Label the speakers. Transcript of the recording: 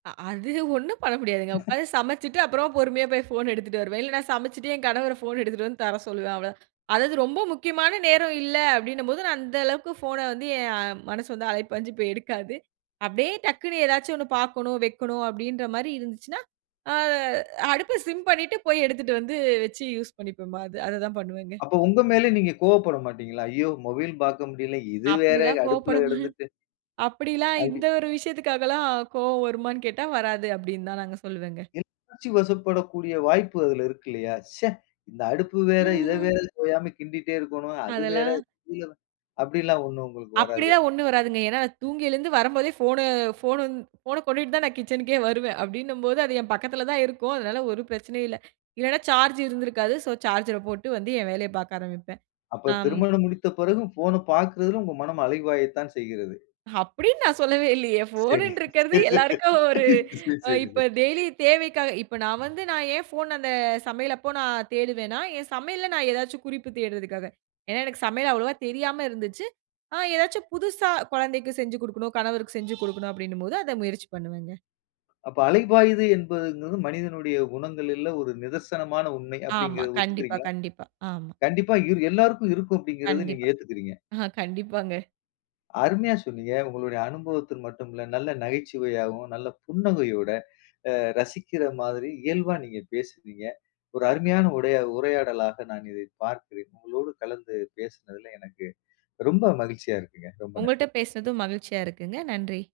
Speaker 1: அ அது ஒண்ணும் பண்ண முடியாதுங்க, உட்கார்ந்து சமைச்சுட்டு, அப்புறம் பொறுமையா போய் ஃபோன் எடுத்துட்டு வருவேன், இல்ல நான் சமைச்சுட்டு என் கணவர ஃபோன் எடுத்துட்டு வந்து தர சொல்லுவேன். அவ்வளோதான், அதாவது ரொம்ப முக்கியமான நேரம் இல்ல அப்படின்னும்போது, நான் அந்த அளவுக்கு ஃபோன வந்து என் மனசு வந்து அலைபாஞ்சு போய் எடுக்காது. அப்படியே டக்குனு ஏதாச்சும் 1 பார்க்கணும், வைக்கணும் அப்படின்ற மாரி இருந்துச்சுன்னா, ஆ அடுப்ப சிம் பண்ணிட்டு போய் எடுத்துட்டு வந்து வச்சு, யூஸ் பண்ணிப்போமே! அது அத தான் பண்ணுவேங்க.
Speaker 2: அப்போ உங்க மேல நீங்க கோவப்பட மாட்டீங்களா? ஐயோ! மொபைல் பார்க்க முடியல, இது வேறு
Speaker 1: அப்படில்லாம்
Speaker 2: அடுப்பில
Speaker 1: கோவப்படமா
Speaker 2: கிடந்திட்டு
Speaker 1: அப்படில்லாம்
Speaker 2: அப்டி.
Speaker 1: இந்த ஒரு விஷயத்திற்காகலாம் கோவம் வருமானு கேட்டா, வராது அப்படினு தாங்க நான் சொல்லுவேங்க.
Speaker 2: உணர்ச்சி வசப்படக்கூடிய வாய்ப்பு அதில இருக்கு இல்லையா? "ச்சே! இந்த அடுப்பு வேற, இத வேற
Speaker 1: ம்ஹம்.
Speaker 2: ஓயாம கிண்டிட்டே இருக்கனும்," அது வேற
Speaker 1: அதெல்லாம்
Speaker 2: [unintelligible] அப்படில்லாம் ஒண்ணும் உங்களுக்கு வராது?
Speaker 1: அப்டில்லாம் ஒண்ணும் வராதுங்க, ஏனா நான் தூங்கி எழுந்து வரம்போதே போன போன் போன கொண்டுட்டு தான் நான் கிச்சன்க்கே வருவேன், அப்படினும்போது அது என் பக்கத்தில தான் இருக்கும், அதனால ஒரு பிரச்சனையும் இல்ல, இல்லனா சார்ஜ் இருந்திருக்காது, ஸோ சார்ஜர போட்டு வந்து என் வேலையபார்க்க ஆரம்பிப்பேன்.
Speaker 2: அப்ப
Speaker 1: ஆம்
Speaker 2: திருமணம் முடித்த பிறகு போன பார்க்கிறதில உங்க மனம் அலைபாயத்தான் செய்கிறது.
Speaker 1: அப்படினு நான் சொல்லவே இல்லையே, ஃபோன்னு
Speaker 2: சரி
Speaker 1: இருக்றது எல்லாருக்கும் ஒரு
Speaker 2: சரி சரி
Speaker 1: இப்போ
Speaker 2: சரி.
Speaker 1: டெய்லி தேவைக்காக இப்ப நான் வந்து நான் ஏன் போன், அந்த சமையல் அப்போ நான் தேடுவேனா, என் சமையலில நான் ஏதாச்சு குறிப்பு தேடுறதற்காக, ஏனா எனக்கு சமையல் அவ்வளவா தெரியாம இருந்துச்சு, ஆ ஏதாச்சும் புதுசா கொழந்தைக்கு செஞ்சு குடுக்கணும், கணவருக்கு செஞ்சு கொடுக்கணும், அப்படினும் போது அத முயற்சி பண்ணுவேங்க.
Speaker 2: அப்ப அலைபாயுது என்பதுங்கிறது, மனிதனுடைய குணங்களில ஒரு நிதர்சனமான உண்மை
Speaker 1: ஆமா
Speaker 2: அப்படின்கிறதை
Speaker 1: கண்டிப்பா,
Speaker 2: ஒத்துக்கிறீங்களா?
Speaker 1: கண்டிப்பா ஆமா.
Speaker 2: கண்டிப்பா இரு எல்லாருக்கும் இருக்கும், அப்படிங்கிறத நீங்க
Speaker 1: கண்டிப்பா.
Speaker 2: ஏத்துக்கிறீங்க.
Speaker 1: கண்டிப்பாங்க.
Speaker 2: அருமையா சொன்னீங்க, உங்களுடைய அனுபவத்த மட்டும் இல்ல, நல்ல நகைச்சுவையாகவும், நல்ல புன்னகையோட அ ரசிக்கிற மாதிரி இயல்பா நீங்க பேசுனீங்க, ஒரு அருமையான உடை உரையாடலாக நான் இதை பார்க்கிறேன். உங்களோடு கலந்து பேசினதில எனக்கு ரொம்ப மகிழ்ச்சியா இருக்குங்க, ரொம்ப
Speaker 1: உங்கள்ட்ட
Speaker 2: நன்றி!
Speaker 1: பேசுனதும் மகிழ்ச்சியா இருக்குங்க. நன்றி!